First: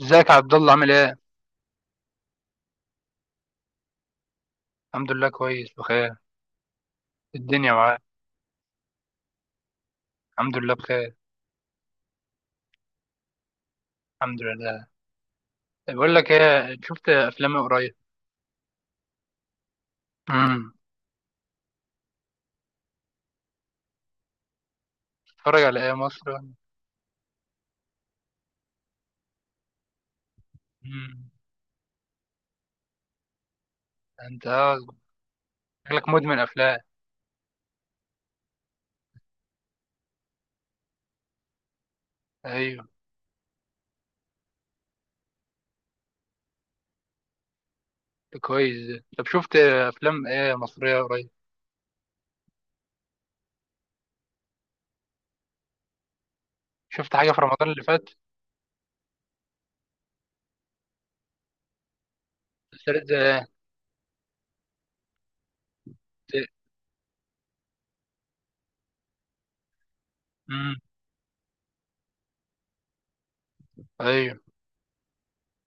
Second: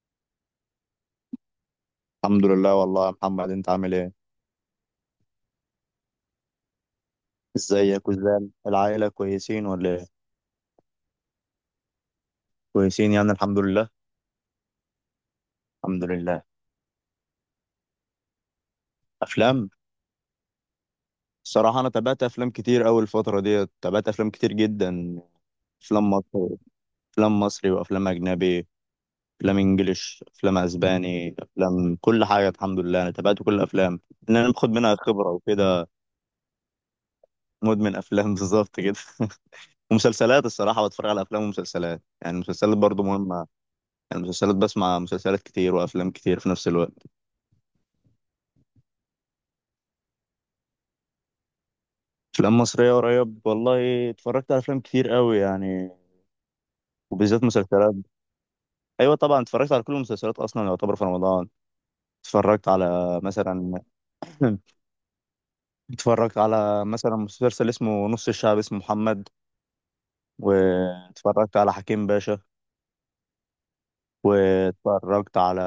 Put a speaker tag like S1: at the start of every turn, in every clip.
S1: ازيك يا عبد الله عامل ايه؟
S2: الحمد لله والله يا محمد. انت عامل ايه؟
S1: الحمد لله، كويس بخير. الدنيا معاك.
S2: ازيك؟ وازاي العائله، كويسين ولا ايه؟
S1: الحمد لله بخير.
S2: كويسين يعني الحمد لله.
S1: الحمد لله.
S2: الحمد
S1: بقول لك
S2: لله.
S1: ايه، شفت افلام إيه قريب؟
S2: افلام؟
S1: امم.
S2: الصراحه انا تابعت افلام كتير اوي الفتره ديت، تابعت افلام كتير جدا.
S1: بتتفرج على ايه،
S2: افلام
S1: مصر؟
S2: مصري. افلام مصري وافلام اجنبي. افلام انجليش، افلام
S1: امم.
S2: اسباني، افلام كل حاجه. الحمد لله انا تابعت كل الافلام. ان
S1: انت
S2: انا باخد منها خبره وكده.
S1: شكلك مدمن افلام.
S2: مدمن افلام. بالظبط كده. ومسلسلات الصراحه، بتفرج على افلام ومسلسلات، يعني المسلسلات
S1: ايوه.
S2: برضو مهمه. يعني المسلسلات، بسمع مسلسلات كتير وافلام كتير في نفس الوقت.
S1: كويس ده. طب شفت افلام ايه مصريه قريب؟
S2: افلام مصريه قريب، والله اتفرجت على افلام كتير قوي يعني.
S1: شفت حاجه في
S2: وبالذات
S1: رمضان اللي
S2: مسلسلات.
S1: فات؟
S2: ايوه طبعا، اتفرجت على كل المسلسلات اصلا، يعتبر في رمضان. اتفرجت
S1: مسلسلات زي
S2: على
S1: ايه؟
S2: مثلا. اتفرجت
S1: زي-
S2: على مثلا مسلسل اسمه نص الشعب، اسمه محمد.
S1: امم.
S2: واتفرجت على حكيم باشا.
S1: ايوه.
S2: واتفرجت على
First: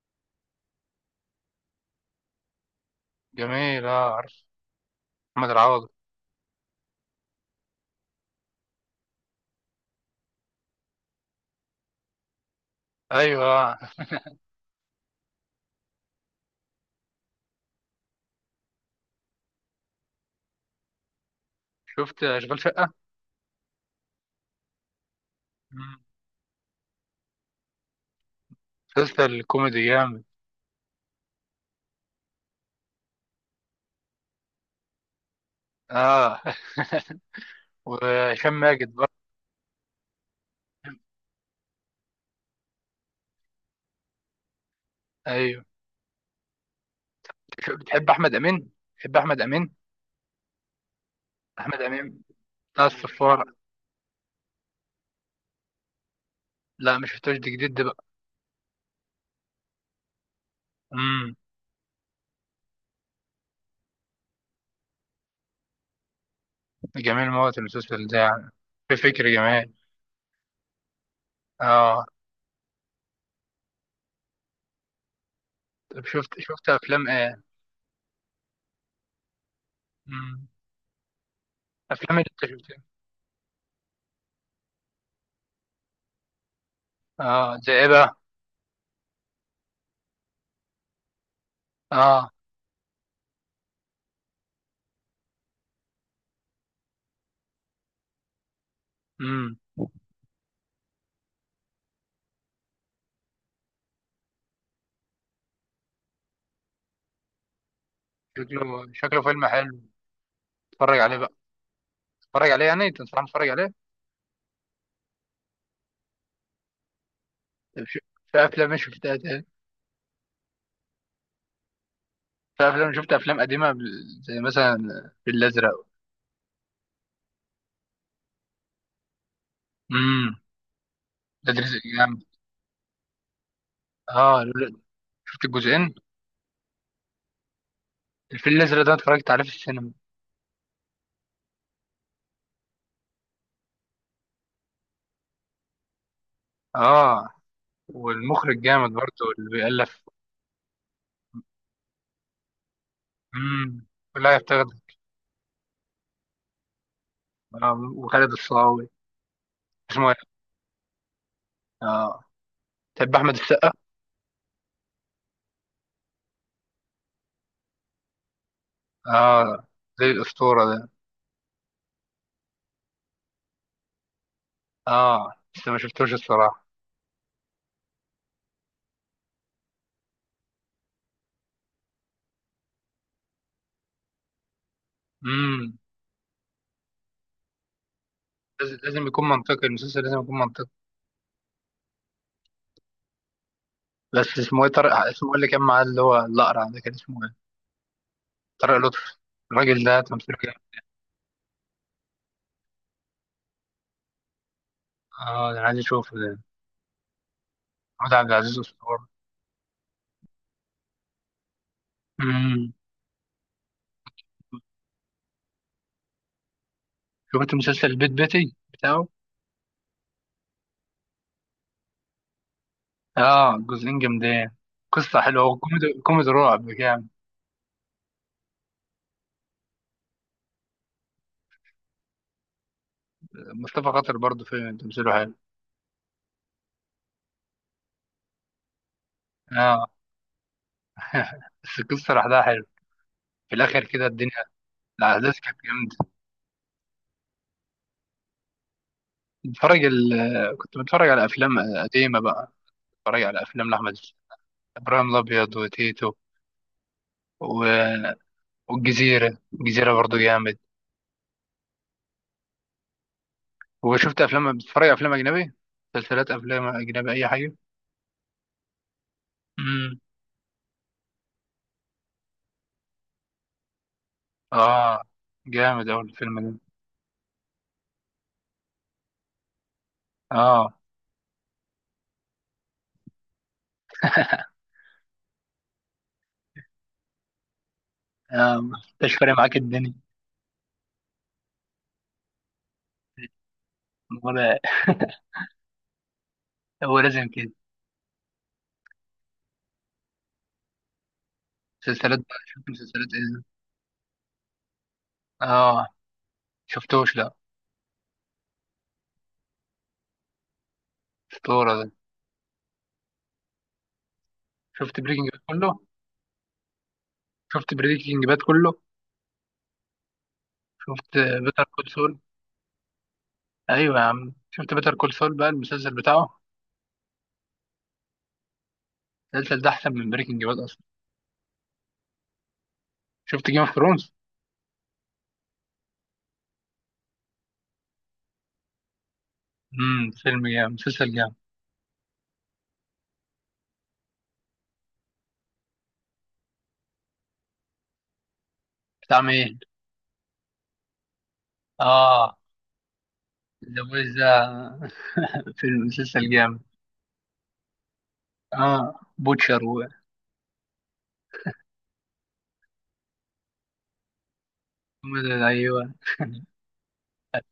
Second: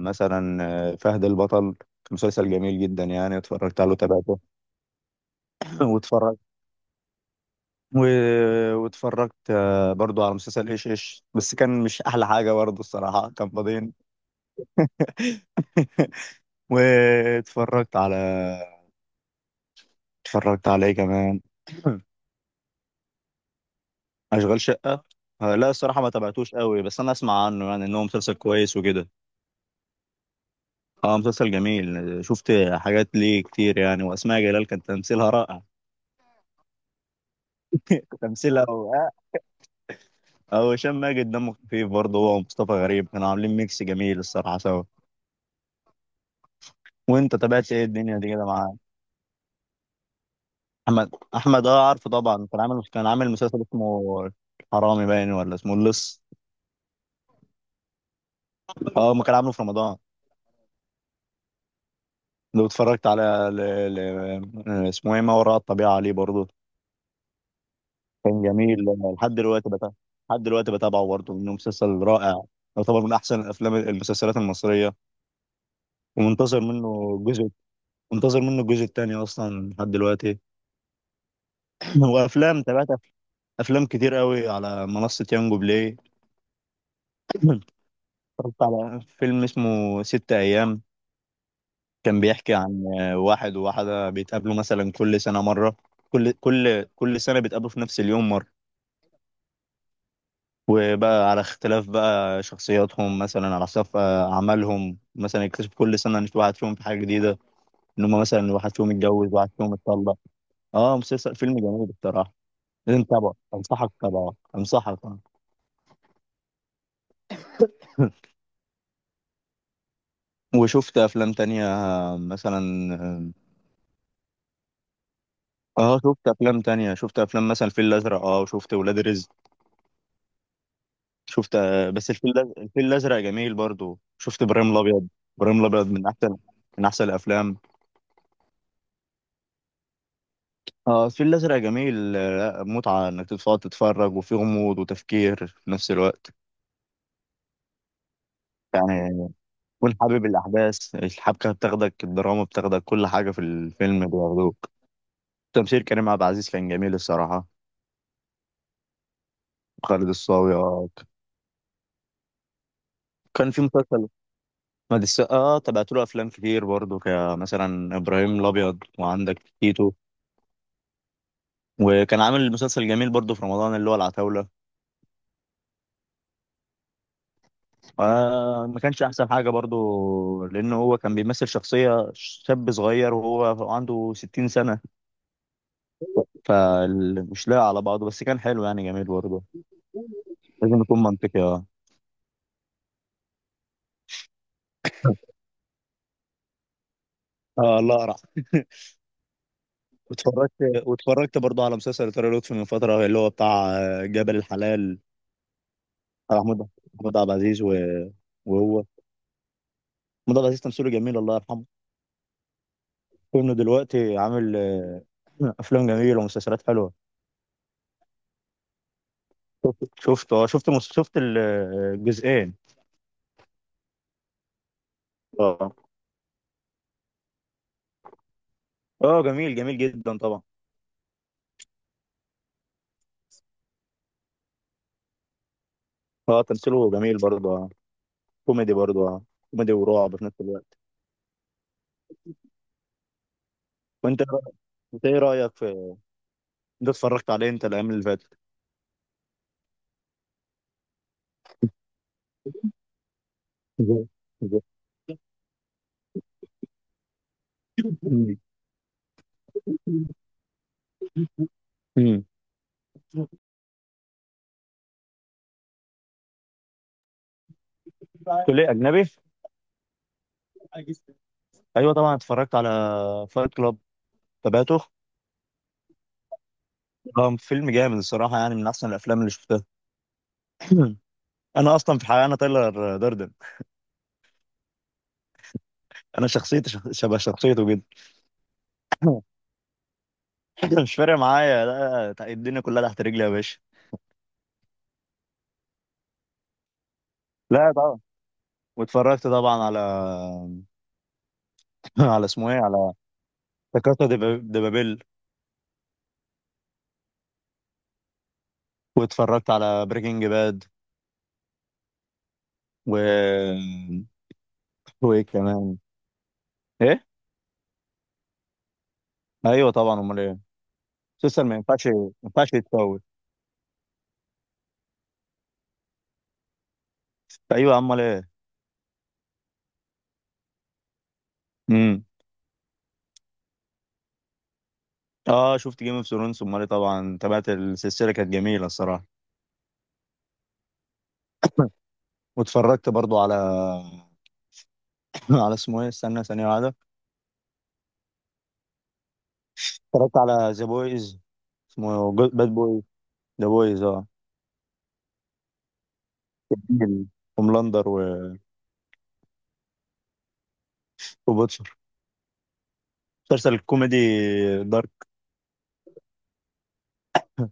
S2: مثلا فهد البطل، كان مسلسل جميل جدا يعني، اتفرجت
S1: جميل،
S2: عليه
S1: اه،
S2: وتابعته.
S1: عارف. محمد العوضي.
S2: واتفرجت و... واتفرجت برضو على مسلسل ايش ايش، بس كان مش احلى حاجه برضو، الصراحه
S1: ايوه.
S2: كان
S1: آه.
S2: فاضيين. واتفرجت على اتفرجت على ايه كمان؟
S1: شفت اشغال شقه؟
S2: اشغال شقه. لا،
S1: امم.
S2: الصراحه ما تابعتوش قوي، بس انا اسمع عنه يعني ان هو مسلسل كويس وكده.
S1: مسلسل كوميدي جامد.
S2: اه مسلسل جميل، شفت حاجات ليه كتير يعني، واسماء جلال كان تمثيلها رائع.
S1: اه. وهشام
S2: تمثيلها
S1: ماجد
S2: و...
S1: برضه.
S2: اه وهشام ماجد دمه خفيف برضه، هو ومصطفى غريب كانوا عاملين ميكس جميل الصراحه سوا.
S1: ايوه.
S2: وانت تابعت ايه
S1: بتحب
S2: الدنيا دي
S1: احمد
S2: كده
S1: امين؟
S2: مع؟
S1: بتحب احمد امين.
S2: احمد. احمد
S1: احمد
S2: اه، عارفه
S1: امين.
S2: طبعا. كان عامل
S1: بتاع
S2: كان عامل
S1: الصفاره.
S2: مسلسل اسمه حرامي باين، ولا اسمه اللص؟
S1: لا، مش شفتوش، دي جديد ده بقى.
S2: اه ما كان عامله في رمضان.
S1: امم.
S2: لو اتفرجت على ل... اسمه ايه، ما وراء الطبيعة، عليه برضه.
S1: جميل موت المسلسل ده
S2: كان
S1: يعني.
S2: جميل.
S1: في فكر
S2: لحد دلوقتي
S1: جميل.
S2: بتابعه لحد دلوقتي بتابعه برضه، انه مسلسل
S1: اه.
S2: رائع. يعتبر من احسن الافلام، المسلسلات المصرية.
S1: طب شفت
S2: ومنتظر
S1: شفت افلام
S2: منه
S1: ايه؟
S2: الجزء منتظر منه الجزء الثاني اصلا لحد دلوقتي.
S1: امم. افلام اللي انت
S2: وافلام
S1: شفتها؟
S2: تابعت، افلام كتير قوي على منصة يانجو بلاي.
S1: اه، زي ايه بقى؟
S2: اتفرجت على فيلم اسمه ست أيام. كان
S1: اه.
S2: بيحكي عن واحد وواحدة بيتقابلوا مثلا كل سنة مرة. كل سنة بيتقابلوا في نفس اليوم مرة.
S1: امم.
S2: وبقى على اختلاف بقى شخصياتهم مثلا، على اختلاف أعمالهم، مثلا يكتشف كل سنة إن في واحد فيهم في حاجة جديدة. إن هم مثلا واحد فيهم
S1: شكله
S2: اتجوز،
S1: فيلم
S2: واحد فيهم
S1: حلو.
S2: اتطلق. اه
S1: اتفرج عليه بقى.
S2: مسلسل فيلم جميل بصراحة.
S1: اتفرج عليه يعني،
S2: لازم
S1: تنصحني
S2: تتابعه،
S1: اتفرج عليه؟
S2: أنصحك تتابعه، أنصحك.
S1: طب شو... في افلام مش شفتها تاني؟
S2: وشفت أفلام تانية،
S1: في افلام، شفت
S2: مثلا.
S1: افلام قديمه زي مثلا الفيل الازرق.
S2: اه، شفت أفلام تانية، شفت أفلام مثلا الفيل الأزرق، اه وشفت ولاد رزق.
S1: امم. ده
S2: شفت.
S1: دريس
S2: بس
S1: الجامعة.
S2: الفيل الأزرق جميل برضو، شفت
S1: اه.
S2: إبراهيم الأبيض.
S1: شفت
S2: إبراهيم الأبيض
S1: الجزئين؟
S2: من أحسن الأفلام.
S1: الفيل الأزرق ده اتفرجت عليه في السينما.
S2: اه الفيل الأزرق جميل. لا متعة إنك تقعد تتفرج، وفي غموض وتفكير في نفس الوقت.
S1: اه. والمخرج جامد برضه.
S2: يعني
S1: اللي
S2: تكون
S1: بيألف.
S2: حابب الأحداث، الحبكة بتاخدك، الدراما بتاخدك، كل حاجة في
S1: امم.
S2: الفيلم
S1: لا يفتقد.
S2: بياخدوك. تمثيل كريم عبد العزيز كان جميل الصراحة.
S1: آه. وخالد الصاوي. اسمه
S2: خالد
S1: ايه؟
S2: الصاوي.
S1: اه. تحب أحمد
S2: كان في
S1: السقا؟
S2: مسلسل. مد السقا اه، تابعت له أفلام كتير برضه، كمثلا إبراهيم الأبيض وعندك
S1: اه.
S2: تيتو.
S1: زي الأسطورة ده.
S2: وكان عامل مسلسل جميل برضه في رمضان، اللي هو العتاولة.
S1: اه، بس ما شفتوش الصراحة.
S2: ما كانش احسن حاجه برضو، لان هو كان بيمثل شخصيه شاب صغير وهو عنده 60 سنه.
S1: امم.
S2: فمش لاقي على بعضه، بس كان حلو
S1: لازم
S2: يعني، جميل
S1: لازم يكون
S2: برضو.
S1: منطقي، المسلسل لازم يكون منطقي.
S2: لازم يكون منطقي اه.
S1: بس اسمه ايه طارق، اسمه إيه اللي كان معاه، اللي هو الأقرع ده كان اسمه ايه؟
S2: اه الله أرع.
S1: طارق لطفي. الراجل ده تمثيله جامد.
S2: واتفرجت واتفرجت برضو على مسلسل ترى لطفي من فتره، اللي هو بتاع جبل الحلال.
S1: اه، ده انا عايز اشوفه ده.
S2: بتاع محمود عبد العزيز
S1: محمود عبد العزيز
S2: وهو
S1: أسطورة.
S2: محمود عبد العزيز تمثيله جميل، الله يرحمه.
S1: امم.
S2: كونه دلوقتي عامل، افلام جميله ومسلسلات حلوه.
S1: شفت مسلسل البيت بيتي؟ بتاعه؟
S2: شفت الجزئين.
S1: اه، جزئين جامدين. قصة حلوة،
S2: اه،
S1: وكوميدي، كوميدي رعب جامد.
S2: اه، جميل جميل جدا طبعا.
S1: مصطفى خاطر برضه في تمثيله حلو.
S2: اه تمثيله جميل برضه، اه. كوميدي برضه، اه. كوميدي
S1: اه.
S2: ورعب في نفس الوقت.
S1: بس القصة لوحدها حلو في الآخر كده
S2: وانت
S1: الدنيا.
S2: انت ايه
S1: الأحداث
S2: رايك
S1: كانت
S2: في؟
S1: جامدة.
S2: انت اتفرجت عليه انت، الايام اللي فاتت؟
S1: بتفرج ال... كنت بتفرج على أفلام قديمة بقى. بتفرج على أفلام لأحمد
S2: زي-
S1: السقا.
S2: زي-
S1: إبراهيم الأبيض وتيتو. و...
S2: مم.
S1: والجزيرة برضه جامد.
S2: مم.
S1: وشفت أفلام، بتتفرج على أفلام أجنبي؟ مسلسلات أفلام أجنبي، أي حاجة.
S2: تقول لي اجنبي؟
S1: امم.
S2: ايوه طبعا، اتفرجت على فايت كلاب، تابعته.
S1: اه، جامد أوي الفيلم ده.
S2: اه فيلم جامد الصراحه، يعني من احسن الافلام اللي شفتها.
S1: اه.
S2: انا اصلا في الحقيقه انا تايلر داردن. انا شخصيتي، شبه شخصيته جدا.
S1: آه، مش فارق معاك الدنيا.
S2: مش فارق معايا. لا، لا، الدنيا كلها تحت رجلي يا باشا.
S1: ولا. هو لازم كده.
S2: لا طبعا. واتفرجت طبعا على.
S1: مسلسلات
S2: على
S1: بقى،
S2: اسمه ايه
S1: شفت
S2: على
S1: مسلسلات ايه؟
S2: لا كاسا دي بابيل.
S1: اه، شفتوش لا.
S2: واتفرجت على بريكنج باد
S1: اسطورة ده.
S2: و
S1: شفت
S2: وايه
S1: بريكنج باد
S2: كمان؟
S1: كله؟
S2: ايه؟
S1: شفت بريكنج باد كله؟
S2: ايوه طبعا، امال ايه.
S1: شفت
S2: مسلسل ما
S1: بيتر
S2: ينفعش
S1: كول
S2: ما
S1: سول.
S2: ينفعش يتفوت.
S1: ايوه يا عم، شفت بيتر كول سول بقى المسلسل بتاعه.
S2: ايوه، امال ايه.
S1: المسلسل ده احسن من بريكنج باد اصلا.
S2: امم.
S1: شفت جيم اوف ثرونز؟
S2: اه، شفت جيم اوف ثرونز، امال ايه طبعا، تابعت السلسله كانت جميله الصراحه.
S1: امم، فيلم جامد مسلسل جامد.
S2: واتفرجت برضو على. على اسمه ايه استنى ثانيه واحده.
S1: بتاع مين؟
S2: اتفرجت على ذا بويز. اسمه
S1: اه،
S2: باد بويز. ذا بويز
S1: ذا
S2: اه.
S1: ويز ده. فيلم مسلسل جامد.
S2: هوملاندر
S1: اه، بوتشر.
S2: وبوتشر. مسلسل الكوميدي دارك.
S1: ايوه.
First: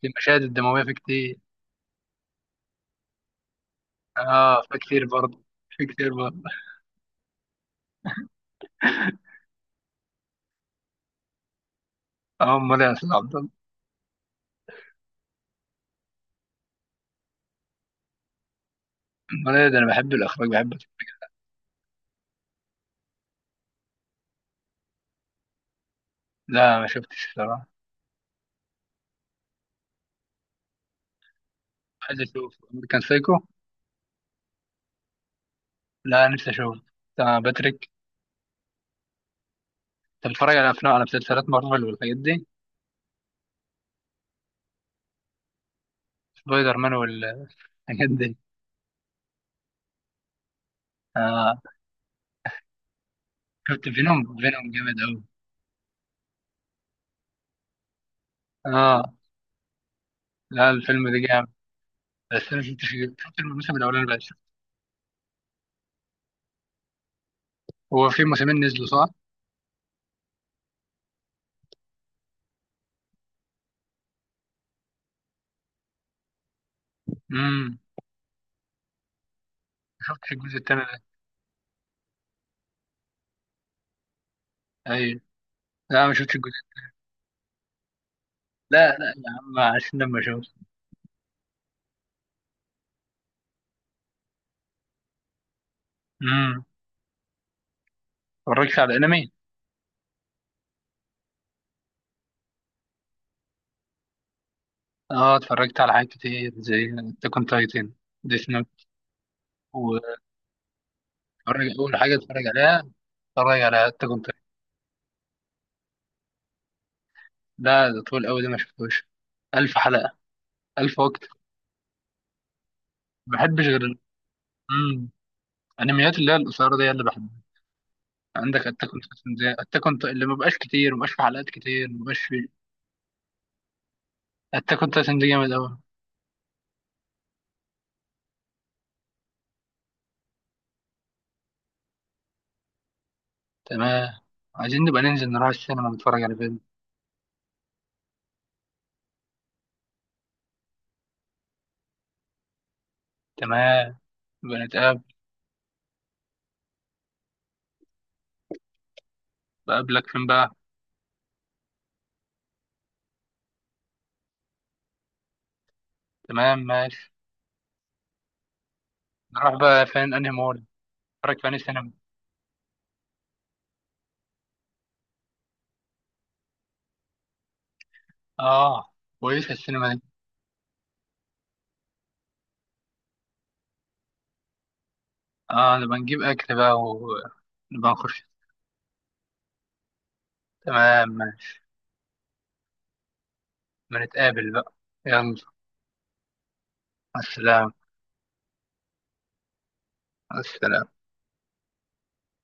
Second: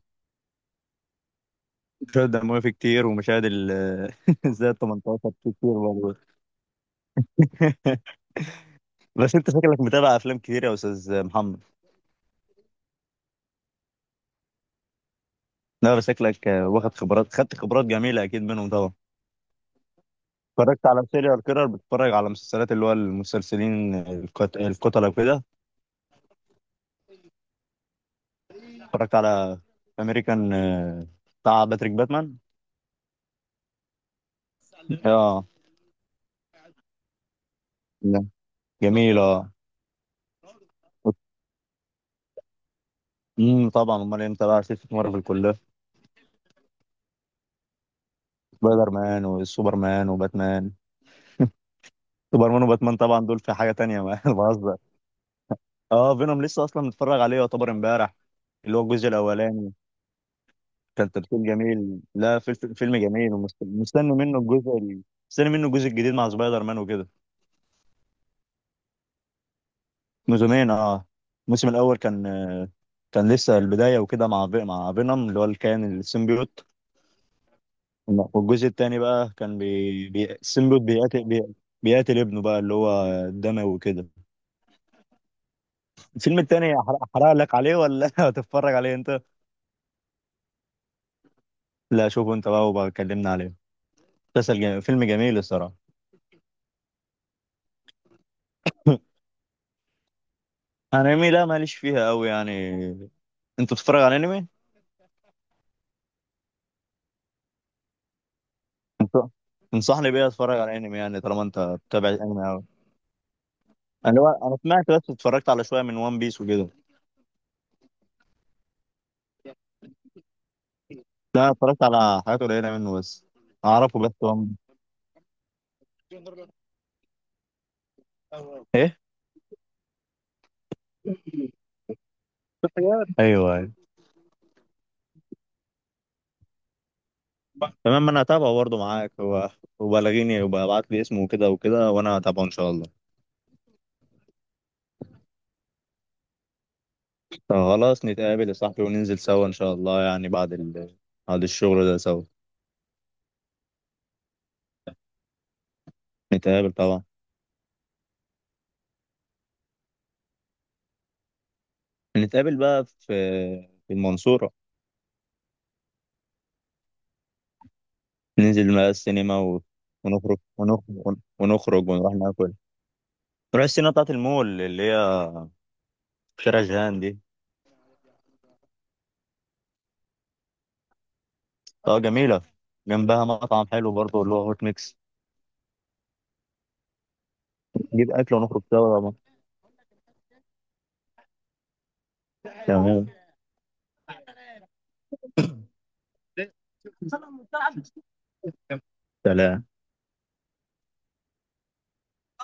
S1: المشاهد الدمويه في كتير.
S2: مشاهد دموية فيه كتير، ومشاهد
S1: اه،
S2: زائد
S1: في كتير
S2: 18
S1: برضه.
S2: فيه كتير
S1: في كتير
S2: برضه.
S1: برضه.
S2: بس انت شكلك متابع افلام كتير يا استاذ محمد.
S1: اه، امال يا استاذ عبد الله.
S2: لا بس شكلك واخد خبرات، خدت خبرات جميلة اكيد منهم طبعا.
S1: امال ايه، ده انا بحب الاخراج، بحب
S2: اتفرجت
S1: أشوف.
S2: على سيريال كيرر، بتتفرج على مسلسلات اللي هو المسلسلين، القتلة وكده.
S1: لا، ما شفتش الصراحه.
S2: اتفرجت على امريكان، بتاع باتريك
S1: عايز
S2: باتمان.
S1: اشوف امريكان سايكو.
S2: اه.
S1: لا، نفسي اشوف. بتاع باتريك.
S2: لا، جميل اه.
S1: انت بتتفرج على افلام، على مسلسلات مارفل والحاجات دي؟
S2: طبعا، امال إيه، متابع ست مرة في الكلية.
S1: سبايدر مان والحاجات دي.
S2: سبايدر مان وسوبر مان وباتمان.
S1: آه،
S2: سوبر مان وباتمان طبعا، دول في حاجه
S1: شفت
S2: تانية،
S1: فينوم.
S2: ما أنا
S1: فينوم
S2: بهزر.
S1: جامد قوي.
S2: اه، فينوم لسه اصلا متفرج عليه، يعتبر امبارح. اللي هو الجزء
S1: اه.
S2: الاولاني.
S1: لا، الفيلم
S2: كان
S1: ده
S2: تمثيل
S1: جامد.
S2: جميل، لا
S1: بس انا شفتش.
S2: فيلم جميل،
S1: شفت الموسم الاولاني
S2: ومستني
S1: بس.
S2: منه الجزء ال- مستني منه الجزء الجديد مع سبايدر مان وكده.
S1: هو في موسمين نزلوا صح؟
S2: موسمين اه. الموسم الاول كان لسه البدايه وكده، مع مع فينوم اللي هو الكائن السيمبيوت.
S1: امم.
S2: والجزء التاني بقى كان
S1: ما شفتش الجزء الثاني
S2: السيمبيوت
S1: ده.
S2: بيقاتل بيقاتل ابنه بقى، اللي هو الدموي وكده.
S1: ايوه. لا، ما شفتش
S2: الفيلم
S1: الجزء.
S2: التاني، احرق لك عليه، ولا هتتفرج
S1: لا،
S2: عليه
S1: لا
S2: انت؟
S1: يا عم عشان لما اشوف.
S2: لا، شوفه انت بقى وبقى كلمنا عليه. مسلسل جميل. فيلم جميل الصراحه.
S1: امم. ما اتفرجتش على انمي.
S2: انمي؟ لا ماليش فيها قوي يعني. انت بتتفرج على انمي؟
S1: اه، اتفرجت على حاجات كتير زي أتاك أون تايتن. ديث نوت.
S2: انت تنصحني بيه
S1: واتفرج.
S2: اتفرج على انمي يعني، طالما انت
S1: أول
S2: بتتابع
S1: حاجة اتفرج
S2: انمي قوي؟
S1: عليها، اتفرج على أتاك
S2: انا
S1: أون تايتن.
S2: انا سمعت بس، اتفرجت على شويه من وان بيس وكده.
S1: ده طول أوي، ده ما شفتوش. 1000 حلقة. ألف وقت.
S2: لا أنا اتفرجت على حاجات قليله منه بس.
S1: ما بحبش غير
S2: اعرفه بس. وان.
S1: مم. الأنميات اللي هي القصيرة دي هي اللي بحبها. عندك أتاك أون تايتن، زي أتاك أون، اللي ما بقاش كتير، ما بقاش في حلقات كتير، ما بقاش في.
S2: ايوه، ايوه.
S1: أتاك أون تايتن دي جامد أوي.
S2: تمام، انا هتابعه برضه معاك هو. وبلغيني وابعت لي اسمه وكده وكده، وانا هتابعه ان شاء الله.
S1: تمام. عايزين نبقى ننزل نروح السينما نتفرج على فيلم.
S2: طب خلاص، نتقابل يا صاحبي وننزل سوا إن شاء الله يعني، بعد الشغل ده سوا.
S1: تمام. نبقى نتقابل.
S2: نتقابل طبعا.
S1: بقابلك فين بقى؟
S2: نتقابل بقى في المنصورة.
S1: تمام ماشي.
S2: ننزل بقى السينما
S1: نروح بقى فين، أنهي
S2: ونخرج
S1: مول؟
S2: ونخرج
S1: نتفرج في أنهي
S2: ونخرج
S1: سينما؟
S2: ونروح ناكل. نروح السينما بتاعة المول، اللي هي في شارع جهان دي.
S1: اه، كويسة السينما دي.
S2: اه جميلة. جنبها مطعم حلو برضه، اللي هو هوت ميكس.
S1: اه. نبقى نجيب اكل بقى ونبقى
S2: نجيب
S1: نخش.
S2: أكل ونخرج سوا طبعا.
S1: تمام ماشي.
S2: تمام.
S1: ما نتقابل بقى. يلا. السلام.
S2: سلام.
S1: السلام.